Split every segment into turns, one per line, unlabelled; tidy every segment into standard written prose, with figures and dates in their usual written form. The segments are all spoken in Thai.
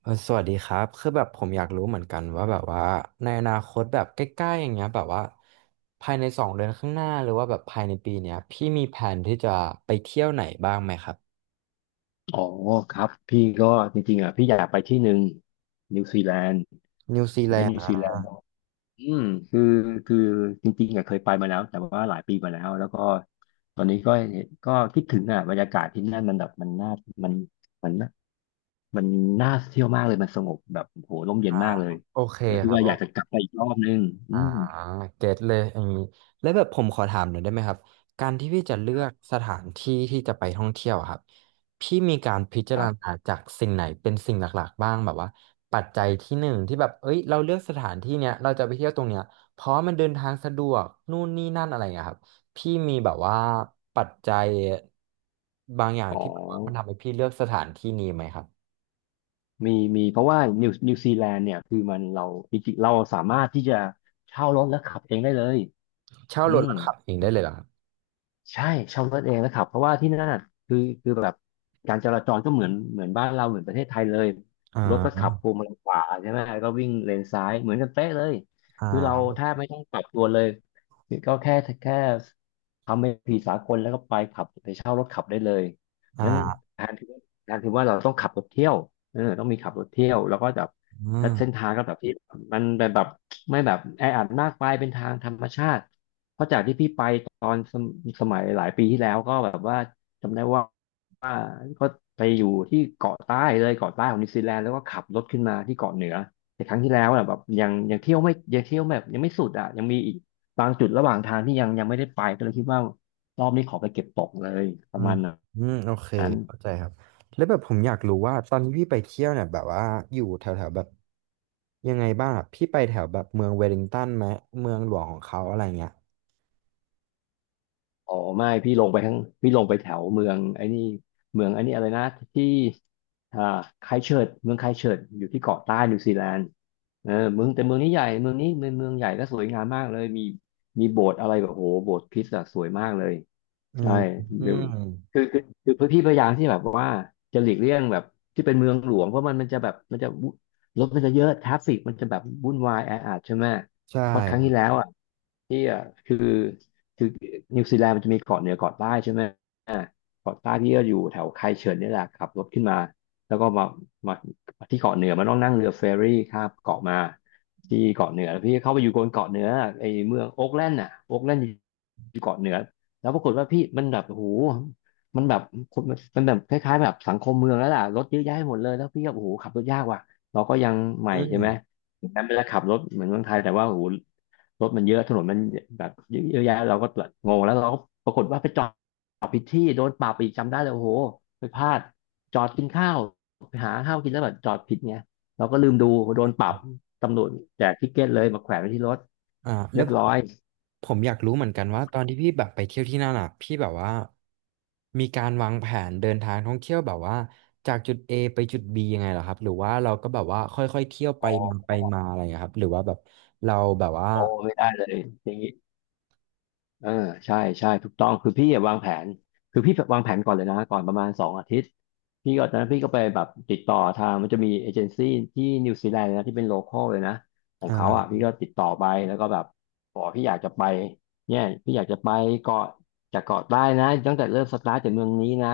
สวัสดีครับคือแบบผมอยากรู้เหมือนกันว่าแบบว่าในอนาคตแบบใกล้ๆอย่างเงี้ยแบบว่าภายใน2 เดือนข้างหน้าหรือว่าแบบภายในปีเนี้ยพี่มีแผนที่จะไปเที่ยวไหนบ้างไหมครับ
อ๋อครับพี่ก็จริงๆอ่ะพี่อยากไปที่หนึ่งนิวซีแลนด์
นิวซี
ประ
แล
เทศ
น
นิ
ด์
วซีแลนด์เนาะอืมคือคือจริงๆอ่ะเคยไปมาแล้วแต่ว่าหลายปีมาแล้วแล้วก็ตอนนี้ก็ก็คิดถึงอ่ะบรรยากาศที่นั่นมันแบบมันน่ามันมันน่ามันน่าเที่ยวมากเลยมันสงบแบบโหร่มเย็น
อ่า
มากเลย
โอเค
แล้วคิ
ค
ด
รับ
ว่าอยากจะกลับไปอีกรอบนึงอื
อ่า
ม
เก็ตเลยอย่างนี้แล้วแบบผมขอถามหน่อยได้ไหมครับการที่พี่จะเลื
ค
อ
รับ
กสถานที่ที่จะไปท่องเที่ยวอะครับพี่มีการพิจา
ค
ร
รั
ณา
บ
จากสิ่งไหนเป็นสิ่งหลักๆบ้างแบบว่าปัจจัยที่หนึ่งที่แบบเอ้ยเราเลือกสถานที่เนี้ยเราจะไปเที่ยวตรงเนี้ยเพราะมันเดินทางสะดวกนู่นนี่นั่นอะไรอย่างเงี้ยครับพี่มีแบบว่าปัจจัยบางอย่าง
อ๋อ
ที่แบบว่ามันทำให้พี่เลือกสถานที่นี้ไหมครับ
มีเพราะว่านิวซีแลนด์เนี่ยคือมันเราจริงๆเราสามารถที่จะเช่ารถแล้วขับเองได้เลย
เช่า
อื
รถ
ม
แล้วขับเองได้เลยเหรอครับ
ใช่เช่ารถเองนะครับเพราะว่าที่นั่นน่ะคือคือแบบการจราจรก็เหมือนบ้านเราเหมือนประเทศไทยเลย
อ่
รถก็ขั
า
บพวงมาลัยขวาใช่ไหมก็วิ่งเลนซ้ายเหมือนกันเป๊ะเลยคือเรา
อ่า
แทบไม่ต้องปรับตัวเลยก็แค่ทำเป็นผีสากลแล้วก็ไปขับไปเช่ารถขับได้เลยนั้น
อ่า
แทนที่แทนที่ว่าเราต้องขับรถเที่ยวเออต้องมีขับรถเที่ยวแล้วก็แบบ
อื
แล้วเส้น
ม
ทางก็แบบที่มันแบบไม่แบบแออัดมากไปเป็นทางธรรมชาติ เพราะจากที่พี่ไปตอนสมสมัยหลายปีที่แล้วก็แบบว่าจำได้ว่าก็ไปอยู่ที่เกาะใต้เลยเกาะใต้ของนิวซีแลนด์แล้วก็ขับรถขึ้นมาที่เกาะเหนือแต่ครั้งที่แล้วอะแบบยังเที่ยวแบบยังไม่สุดอ่ะยังมีอีกบางจุดระหว่างทางที่ยังไม่ได้ไปก็เลยคิดว่ารอบนี้ขอไปเก็บตกเลยป
อื
ระ
ม
มาณน
อืมโอเค
ั้น
เข้าใจครับ แล้วแบบผมอยากรู้ว่าตอนที่พี่ไปเที่ยวเนี่ยแบบว่าอยู่แถวแถวแบบยังไงบ้างอะพี่ไปแถวแบบเมืองเวลลิงตันไหมเมืองหลวงของเขาอะไรเงี้ย
อ๋อไม่พี่ลงไปทั้งพี่ลงไปแถวเมืองไอ้นี่เมืองไอ้นี่อะไรนะที่อ่าไครสต์เชิร์ชเมืองไครสต์เชิร์ชอยู่ที่เกาะใต้นิวซีแลนด์เออเมืองแต่เมืองนี้ใหญ่เมืองนี้เมืองใหญ่ก็สวยงามมากเลยมีโบสถ์อะไรแบบโหโบสถ์คริสต์อะสวยมากเลย
อื
ใช่
มอื
เดี๋ย
ม
วคือคือคือพี่พยายามที่แบบว่าจะหลีกเลี่ยงแบบที่เป็นเมืองหลวงเพราะมันจะแบบมันจะวุ่นรถมันจะเยอะทราฟฟิกมันจะแบบวุ่นวายแออัดใช่ไหม
ใช่
เพราะครั้
ค
ง
รั
ที่แล้
บ
วอ่ะที่อ่ะคือ คือนิวซีแลนด์มันจะมีเกาะเหนือเกาะใต้ใช่ไหมอ่าเกาะใต้พี่ก็อยู่แถวไคเฉินนี่แหละขับรถขึ้นมาแล้วก็มามาที่เกาะเหนือมันต้องนั่งเรือเฟอร์รี่ข้ามเกาะมาที่เกาะเหนือแล้วพี่เข้าไปอยู่บนเกาะเหนือไอ้เมืองโอ๊กแลนด์น่ะโอ๊กแลนด์อยู่เกาะเหนือแล้วปรากฏว่าพี่มันแบบโอ้โหมันแบบคนมันแบบคล้ายๆแบบสังคมเมืองแล้วล่ะรถเยอะแยะหมดเลยแล้วพี่ก็โอ้โหขับรถยากว่ะเราก็ยังให
อื
ม่
ม
ใช่ไหมแม้มันจะขับรถเหมือนเมืองไทยแต่ว่าโอ้โห รถมันเยอะถนนมันแบบเยอะแยะเราก็แบบงงแล้วเราก็ปรากฏว่าไปจอดผิดที่โดนปรับอีกจำได้เลยโอ้โหไปพลาดจอดกินข้าวไปหาข้าวกินแล้วแบบจอดผิดไงเราก็ลืมดูโดนป
ค
รับ
รับ
ตำรวจแจกทิกเก็ตเลยมาแขวนไว้ที่รถ
แล้
เรี
ว
ยบร้อย
ผมอยากรู้เหมือนกันว่าตอนที่พี่แบบไปเที่ยวที่นั่นอ่ะพี่แบบว่ามีการวางแผนเดินทางท่องเที่ยวแบบว่าจากจุด A ไปจุด B ยังไงเหรอครับหรือว่าเราก็แบบว่าค่อยๆเที่ยวไป
อ๋
มาไป
อ
มาอะไรอย่างเงี้ยครับหรือว่าแบบเราแบบว่า
อ๋อไม่ได้เลยอย่างนี้ เออใช่ถูกต้องคือพี่อะวางแผนคือพี่วางแผนก่อนเลยนะก่อนประมาณสองอาทิตย์พี่ก็ตอนนั้นพี่ก็ไปแบบติดต่อทางมันจะมีเอเจนซี่ที่นิวซีแลนด์นะที่เป็นโลคอลเลยนะขอ
อ
งเขาอ่ะพี่
่า
ก็ติดต่อไปแล้วก็แบบบอกพี่อยากจะไปเนี่ยพี่อยากจะไปเกาะจากเกาะใต้นะตั้งแต่เริ่มสตาร์ทจากเมืองนี้นะ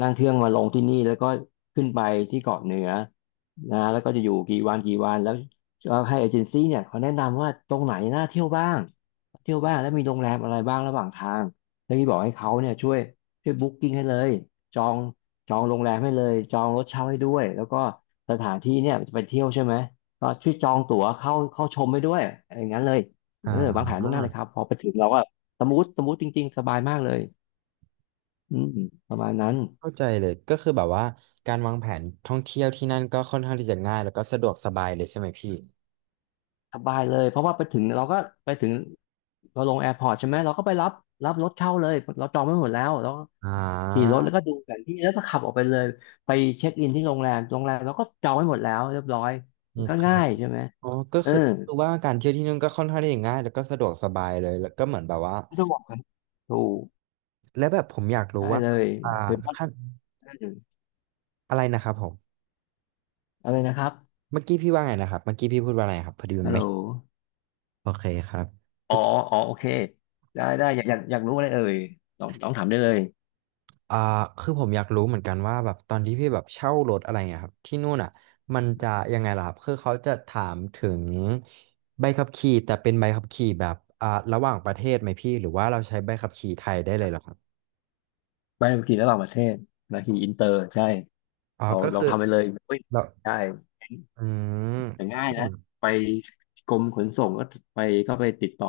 นั่งเครื่องมาลงที่นี่แล้วก็ขึ้นไปที่เกาะเหนือนะแล้วก็จะอยู่กี่วันกี่วันแล้วก็ให้เอเจนซี่เนี่ยเขาแนะนำว่าตรงไหนน่าเที่ยวบ้าง เที่ยวบ้างแล้วมีโรงแรมอะไรบ้างระหว่างทางแล้วพี่บอกให้เขาเนี่ยช่วยบุ๊กกิ้งให้เลยจองจองโรงแรมให้เลยจองรถเช่าให้ด้วยแล้วก็สถานที่เนี่ยจะไปเที่ยวใช่ไหมก็ช่วยจองตั๋วเข้าชมให้ด้วยอย่างนั้นเลย
อ่า
เออวางแผนล่วงหน้าเลยครับพอไปถึงเราก็สมูทจริงๆสบายมากเลยอืมประมาณนั้น
เข้าใจเลยก็คือแบบว่าการวางแผนท่องเที่ยวที่นั่นก็ค่อนข้างที่จะง่ายแล้วก็สะดวกสบายเลยใช่ไหมพี่
สบายเลยเพราะว่าไปถึงเราก็ไปถึงเราลงแอร์พอร์ตใช่ไหมเราก็ไปรับรถเช่าเลยเราจองไว้หมดแล้ว
อ่
ขี่
า
รถแล้วก็ดูแผนที่แล้วก็ขับออกไปเลยไปเช็คอินที่โรงแรมโรงแรมเราก็จองไว้หมดแล้วเรียบร้อย
อื
มัน
ม
ก็
ครั
ง่า
บ
ยใช่ไหม
อ๋อก็
เออ
คือคือว่าการเที่ยวที่นู่นก็ค่อนข้างที่จะง่ายแล้วก็สะดวกสบายเลยแล้วก็เหมือนแบบว่า
ไม่ต้องบอกกันถูก
และแบบผมอยากรู้
ได้
ว่า
เลย
อ่า
ถือว่า
ขั้น
ได้เลย
อะไรนะครับผม
เอาเลยนะครับ
เมื่อกี้พี่ว่าไงนะครับเมื่อกี้พี่พูดว่าอะไรครับพอดีมั
ฮั
น
ลโหล
ไม่โอเคครับ
อ๋ออ๋อโอเคได้ได้อยากรู้อะไรเอ่ยลองถามได้เลย
อ่าคือผมอยากรู้เหมือนกันว่าแบบตอนที่พี่แบบเช่ารถอะไรเงี้ยครับที่นู่นอ่ะมันจะยังไงล่ะครับคือเขาจะถามถึงใบขับขี่แต่เป็นใบขับขี่แบบอ่าระหว่างประเทศไหมพี่หรือว่าเราใช้ใบขับขี่ไทยได้เลยเหรอครับ
ไปขี่ระหว่างประเทศมาขี่อินเตอร์ใช่
อ๋อ
เรา
ก็
ลอ
คื
ง
อ
ทำไปเลยอุ้ย
เรา
ใช่
อืม
แต่
ก็
ง่าย
คือ
นะไปกรมขนส่งก็ไปก็ไปติดต่อ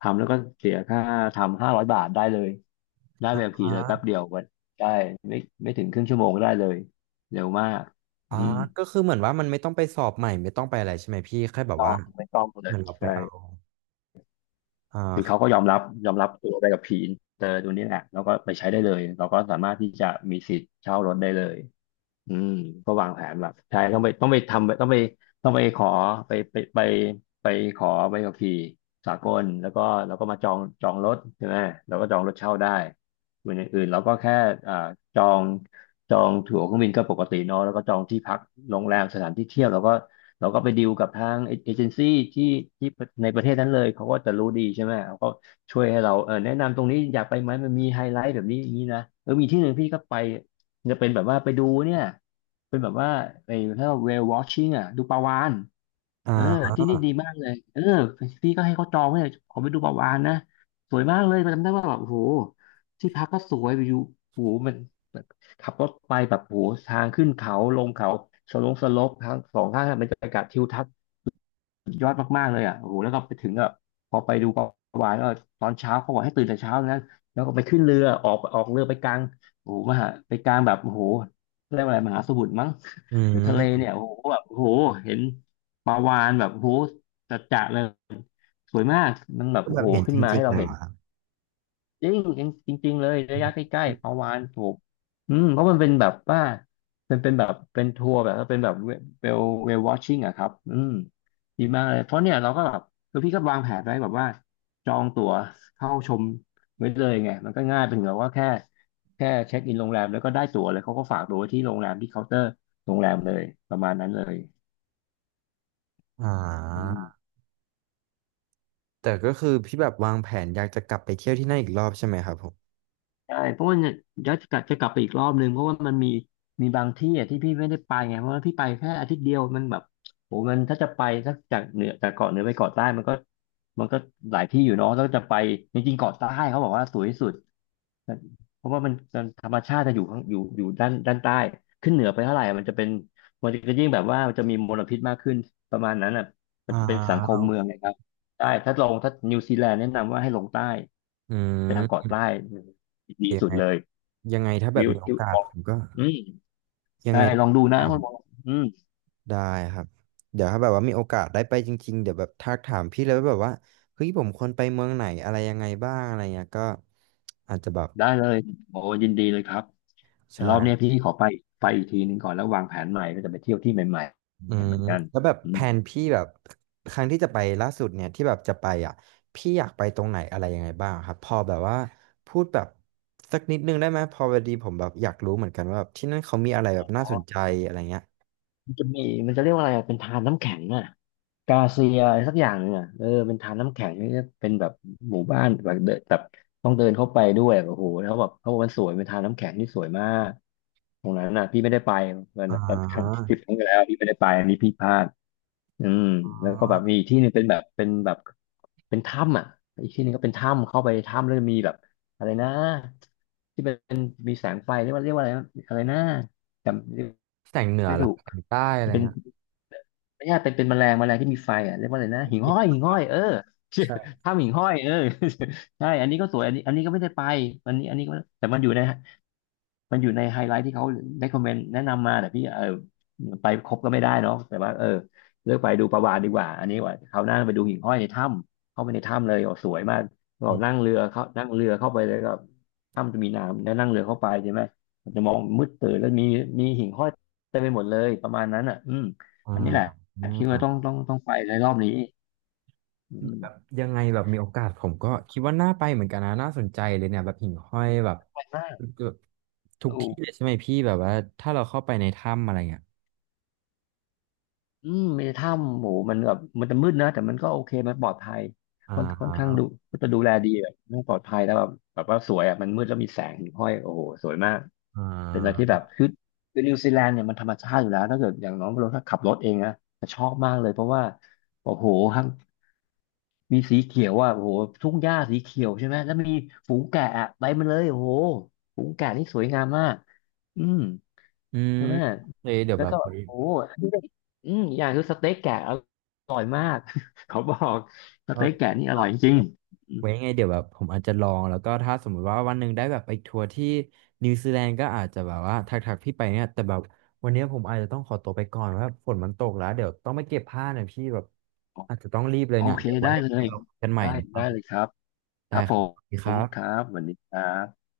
ทำแล้วก็เสียค่าทำ500 บาทได้เลย ได้แบบ
อ
ขี่เลยแป๊บ
่า
เดียววันได้ไม่ไม่ถึงครึ่งชั่วโมงก็ได้เลยเร็วมากอื
อ่า
ม
ก็คือเหมือนว่ามันไม่ต้องไปสอบใหม่ไม่ต้องไปอะไรใช่ไหมพี่แค่
ไม่
แบบ
ต้อ
ว่า
งไม่ต้องเล
เหมื
ย
อนเราไป
ใช่
เอาอ่า
คือ
ครั
เขา
บ
ก็ยอมรับตัวได้กับผีอินเตอร์ตัวนี้แหละแล้วก็ไปใช้ได้เลยเราก็สามารถที่จะมีสิทธิ์เช่ารถได้เลยอืมก็วางแผนแบบใช่ต้องไปต้องไปทำต้องไปต้องไปขอไปไปไปไปขอใบขับขี่สากลแล้วก็มาจองรถใช่ไหมเราก็จองรถเช่าได้ส่วนอย่างอื่นเราก็แค่อ่าจองจองตั๋วเครื่องบินก็ปกติเนอะแล้วก็จองที่พักโรงแรมสถานที่เที่ยวเราก็ เราก็ไปดีลกับทางเอเจนซี่ที่ที่ในประเทศนั้นเลยเขาก็จะรู้ดีใช่ไหมเขาก็ช่วยให้เราแนะนำตรงนี้อยากไปไหมมันมีไฮไลท์แบบนี้อย่างนี้นะเออมีที่หนึ่งพี่ก็ไปจะเป็นแบบว่าไปดูเนี่ยเป็นแบบว่าไอ้ถ้า whale watching อ่ะดูปลาวาฬเออ
อ่า
ที่นี่ดีมากเลยเออพี่ก็ให้เขาจองไว้เลยขอไปดูปลาวาฬนะสวยมากเลยจำได้ว่าแบบโอ้โหที่พักก็สวยอยู่โอ้โหมัน ขับรถไปแบบโหทางขึ้นเขาลงเขาสลงสลบทางสองข้างทางบรรยากาศทิวทัศน์สุดยอดมากๆเลยอ่ะโอ้โหแล้วก็ไปถึงอ่ะพอไปดูประวายก็ตอนเช้าเขาบอกให้ตื่นแต่เช้านะแล้วก็ไปขึ้นเรือออกเรือไปกลางโอ้โหมหาไปกลางแบบโอ้โหเรียกว่าอะไรมหาสมุทรมั้ง
อื
หรือทะเล
ม
เนี่ยโอ้โหแบบโอ้โหเห็นปลาวาฬแบบโอ้โหจัดๆเลยสวยมากมันแบบ
ก็
โอ้
แบบ
โห
เห็น
ขึ้
จ
นมา
ริ
ให้
งๆ
เรา
เลย
เห็
เห
น
รอครับ
จริงจริงจริงๆเลยระยะใกล้ๆประวานถูกอืมเพราะมันเป็นแบบว่ามันเป็นแบบเป็นทัวร์แบบว่าเป็นแบบวลเวลวอชชิ่งอะครับอืมดีมากเลยเพราะเนี่ยเราก็แบบคือพี่ก็วางแผนไว้แบบว่าจองตั๋วเข้าชมไว้เลยไงมันก็ง่ายเป็นแบบว่าแค่เช็คอินโรงแรมแล้วก็ได้ตั๋วเลยเขาก็ฝากตั๋วไว้ที่โรงแรมที่เคาน์เตอร์โรงแรมเลยประมาณนั้นเลย
อ่
อื
า
ม
แต่ก็คือพี่แบบวางแผนอยากจะกลับไปเที่ยวที่นั่นอีกรอบใช่ไหมครับผม
ใช่เพราะว่าเนี่ยเดี๋ยวจะกลับไปอีกรอบนึงเพราะว่ามันมีบางที่อ่ะที่พี่ไม่ได้ไปไงเพราะว่าพี่ไปแค่อาทิตย์เดียวมันแบบโหมันถ้าจะไปสักจากเหนือจากเกาะเหนือไปเกาะใต้มันก็หลายที่อยู่เนาะแล้วจะไปจริงๆเกาะใต้เขาบอกว่าสวยที่สุดเพราะว่ามันธรรมชาติจะอยู่ข้างอยู่อยู่ด้านใต้ขึ้นเหนือไปเท่าไหร่มันจะยิ่งแบบว่ามันจะมีมลพิษมากขึ้นประมาณนั้นอ่ะมั
อ่
นจะเป็นสังคม
า
เมืองนะครับใช่ถ้านิวซีแลนด์แนะนำว่าให้ลงใต้
อื
ไปทางเกาะ
ม
ใต้ดี
ยัง
สุ
ไง
ดเลย
ยังไงถ้าแบ
วิ
บ
ว
มีโอ
ทิว
กาส
ออ
ผ
ก
มก็
อืม
ยัง
ใช่
ไงถ้า
ลอง
มี
ดู
โอ
นะ
กา
คุ
ส
ณบอลอืม
ได้ครับเดี๋ยวถ้าแบบว่ามีโอกาสได้ไปจริงๆเดี๋ยวแบบทักถามพี่แล้วาแบบว่าเฮ้ยผมควรไปเมืองไหนอะไรยังไงบ้างอะไรเงี้ยก็อาจจะแบบ
ได้เลยโอ้ยินดีเลยครับแต่
ใช่
รอบเนี้ยพี่ขอไปไปอีกทีหนึ่งก่อนแล้ววางแผนใหม่ก็จะไปเที่ยวที่ใหม่
อื
ๆ
ม
เหมือนกัน
แล้วแบบ
อื
แผ
ม
นพี่แบบครั้งที่จะไปล่าสุดเนี่ยที่แบบจะไปอ่ะพี่อยากไปตรงไหนอะไรยังไงบ้างครับพอแบบว่าพูดแบบสักนิดนึงได้ไหมพอพอดีผมแบบอยากรู้เหมือนกันว่าแบบที่นั่นเขามีอะไรแบบน่าสนใจอะไรเงี้ย
มันจะมีมันจะเรียกว่าอะไรอะเป็นทานน้ำแข็งอ่ะกาเซียอะไรสักอย่างหนึ่งอ่ะเออเป็นทานน้ำแข็งนี่เป็นแบบหมู่บ้านแบบเดินแบบต้องเดินเข้าไปด้วยแบบโอ้โหแล้วแบบเขาบอกมันสวยเป็นทานน้ำแข็งที่สวยมากตรงนั้นน่ะพี่ไม่ได้ไปมัน
อ่
มันครั้งท
า
ริปครั้งที่แล้วพี่ไม่ได้ไปอันนี้พี่พลาดอืม
อ่า
แล้วก็แบบมีอีกที่หนึ่งเป็นแบบเป็นถ้ำอ่ะอีกที่หนึ่งก็เป็นถ้ำเข้าไปถ้ำแล้วมีแบบอะไรนะที่เป็นมีแสงไฟเรียกว่าอะไรนะจำ
แสงเหนือ
ไม่
เหรอ
ถูก
แสงใต้อะไรเงี้ย
ไม่ใช่เป็นแมลงที่มีไฟอ่ะเรียกว่าอะไรนะหิ่งห้อยเออ
ใช่
ถ้ำหิ่งห้อยเออ ใช่อันนี้ก็สวยอันนี้ก็ไม่ได้ไปอันนี้อันนี้ก็แต่มันอยู่ใน มันอยู่ในไฮไลท์ที่เขาได้คอมเมนต์แนะนำมาแต่พี่เออไปครบก็ไม่ได้เนาะแต่ว่าเออเลือกไปดูประวานดีกว่าอันนี้ว่าคราวหน้าไปดูหิ่งห้อยในถ้ำเข้าไปในถ้ำเลยโอ้สวยมากเรา
อม
นั่งเรือเขานั่งเรือเข้าไปเลยก็ถ้ำจะมีน้ำแล้วนั่งเรือเข้าไปใช่ไหมมันจะมองมืดตื่นแล้วมีหิ่งห้อยเต็มไปหมดเลยประมาณนั้นอ่ะอืม
อ่า
อันนี้แหละคิด
อ่า
ว่าต้องไปในรอบนี้อื
แบบ
ม
ยังไงแบบมีโอกาสผมก็คิดว่าน่าไปเหมือนกันนะน่าสนใจเลยเนี่ยแบบหิ่งห้อยแบบ
ไปมาก
ทุก
ดู
ที่เลยใช่ไหมพี่แบบว่าถ้าเราเข้าไปในถ้ำอะไรเงี้ย
อืมมีถ้ำโหมมันแบบมันจะมืดนะแต่มันก็โอเคมันปลอดภัย
อ่
ค่อนข้าง
า
ดูก็จะดูแลดีแบบมันปลอดภัยแล้วแบบว่าสวยอ่ะมันมืดแล้วมีแสงห้อยโอ้โหสวยมาก
อ่
เป็นอะไรที่
า
แบบคือนิวซีแลนด์เนี่ยมันธรรมชาติอยู่แล้วถ้าเกิดอย่างน้องเราถ้าขับรถเองนะจะชอบมากเลยเพราะว่าโอ้โหทั้งมีสีเขียวอ่ะโอ้โหทุ่งหญ้าสีเขียวใช่ไหมแล้วมีฝูงแกะอะไปมันเลยโอ้โหฝูงแกะนี่สวยงามมากอืม
อืม
ใช่ไหม
เฮ้ยเดี๋ยว
แล้
แบ
ว
บ
ก็แบบ
ไว้
โอ้โหอันนี้ก็อืมอย่างคือสเต็กแกะอร่อยมาก เขาบอกส
โอ
เต็ก
เค
แกะนี่อ
ครั
ร่อ
บ
ยจริงอืม
ไว้ยังไงเดี๋ยวแบบผมอาจจะลองแล้วก็ถ้าสมมุติว่าวันหนึ่งได้แบบไปทัวร์ที่นิวซีแลนด์ก็อาจจะแบบว่าทักทักพี่ไปเนี่ย แต่แบบวันเนี้ยผมอาจจะต้องขอตัวไปก่อนว่าฝนมันตกแล้วเดี๋ยวต้องไปเก็บผ้าหน่อยพี่แบบอาจจะต้องรีบเลย
โอ
เนี่ย
เค
เดี๋ยวไว้
ได้
ยั
เล
งไง
ย
เราคุยกันใหม่
ได้
นะครั
ได้
บ
เลยครับค
ได้
รับ
ค
ผ
รับสวัสดีค
ม
รั
ครั
บ
บสวัสดีครับ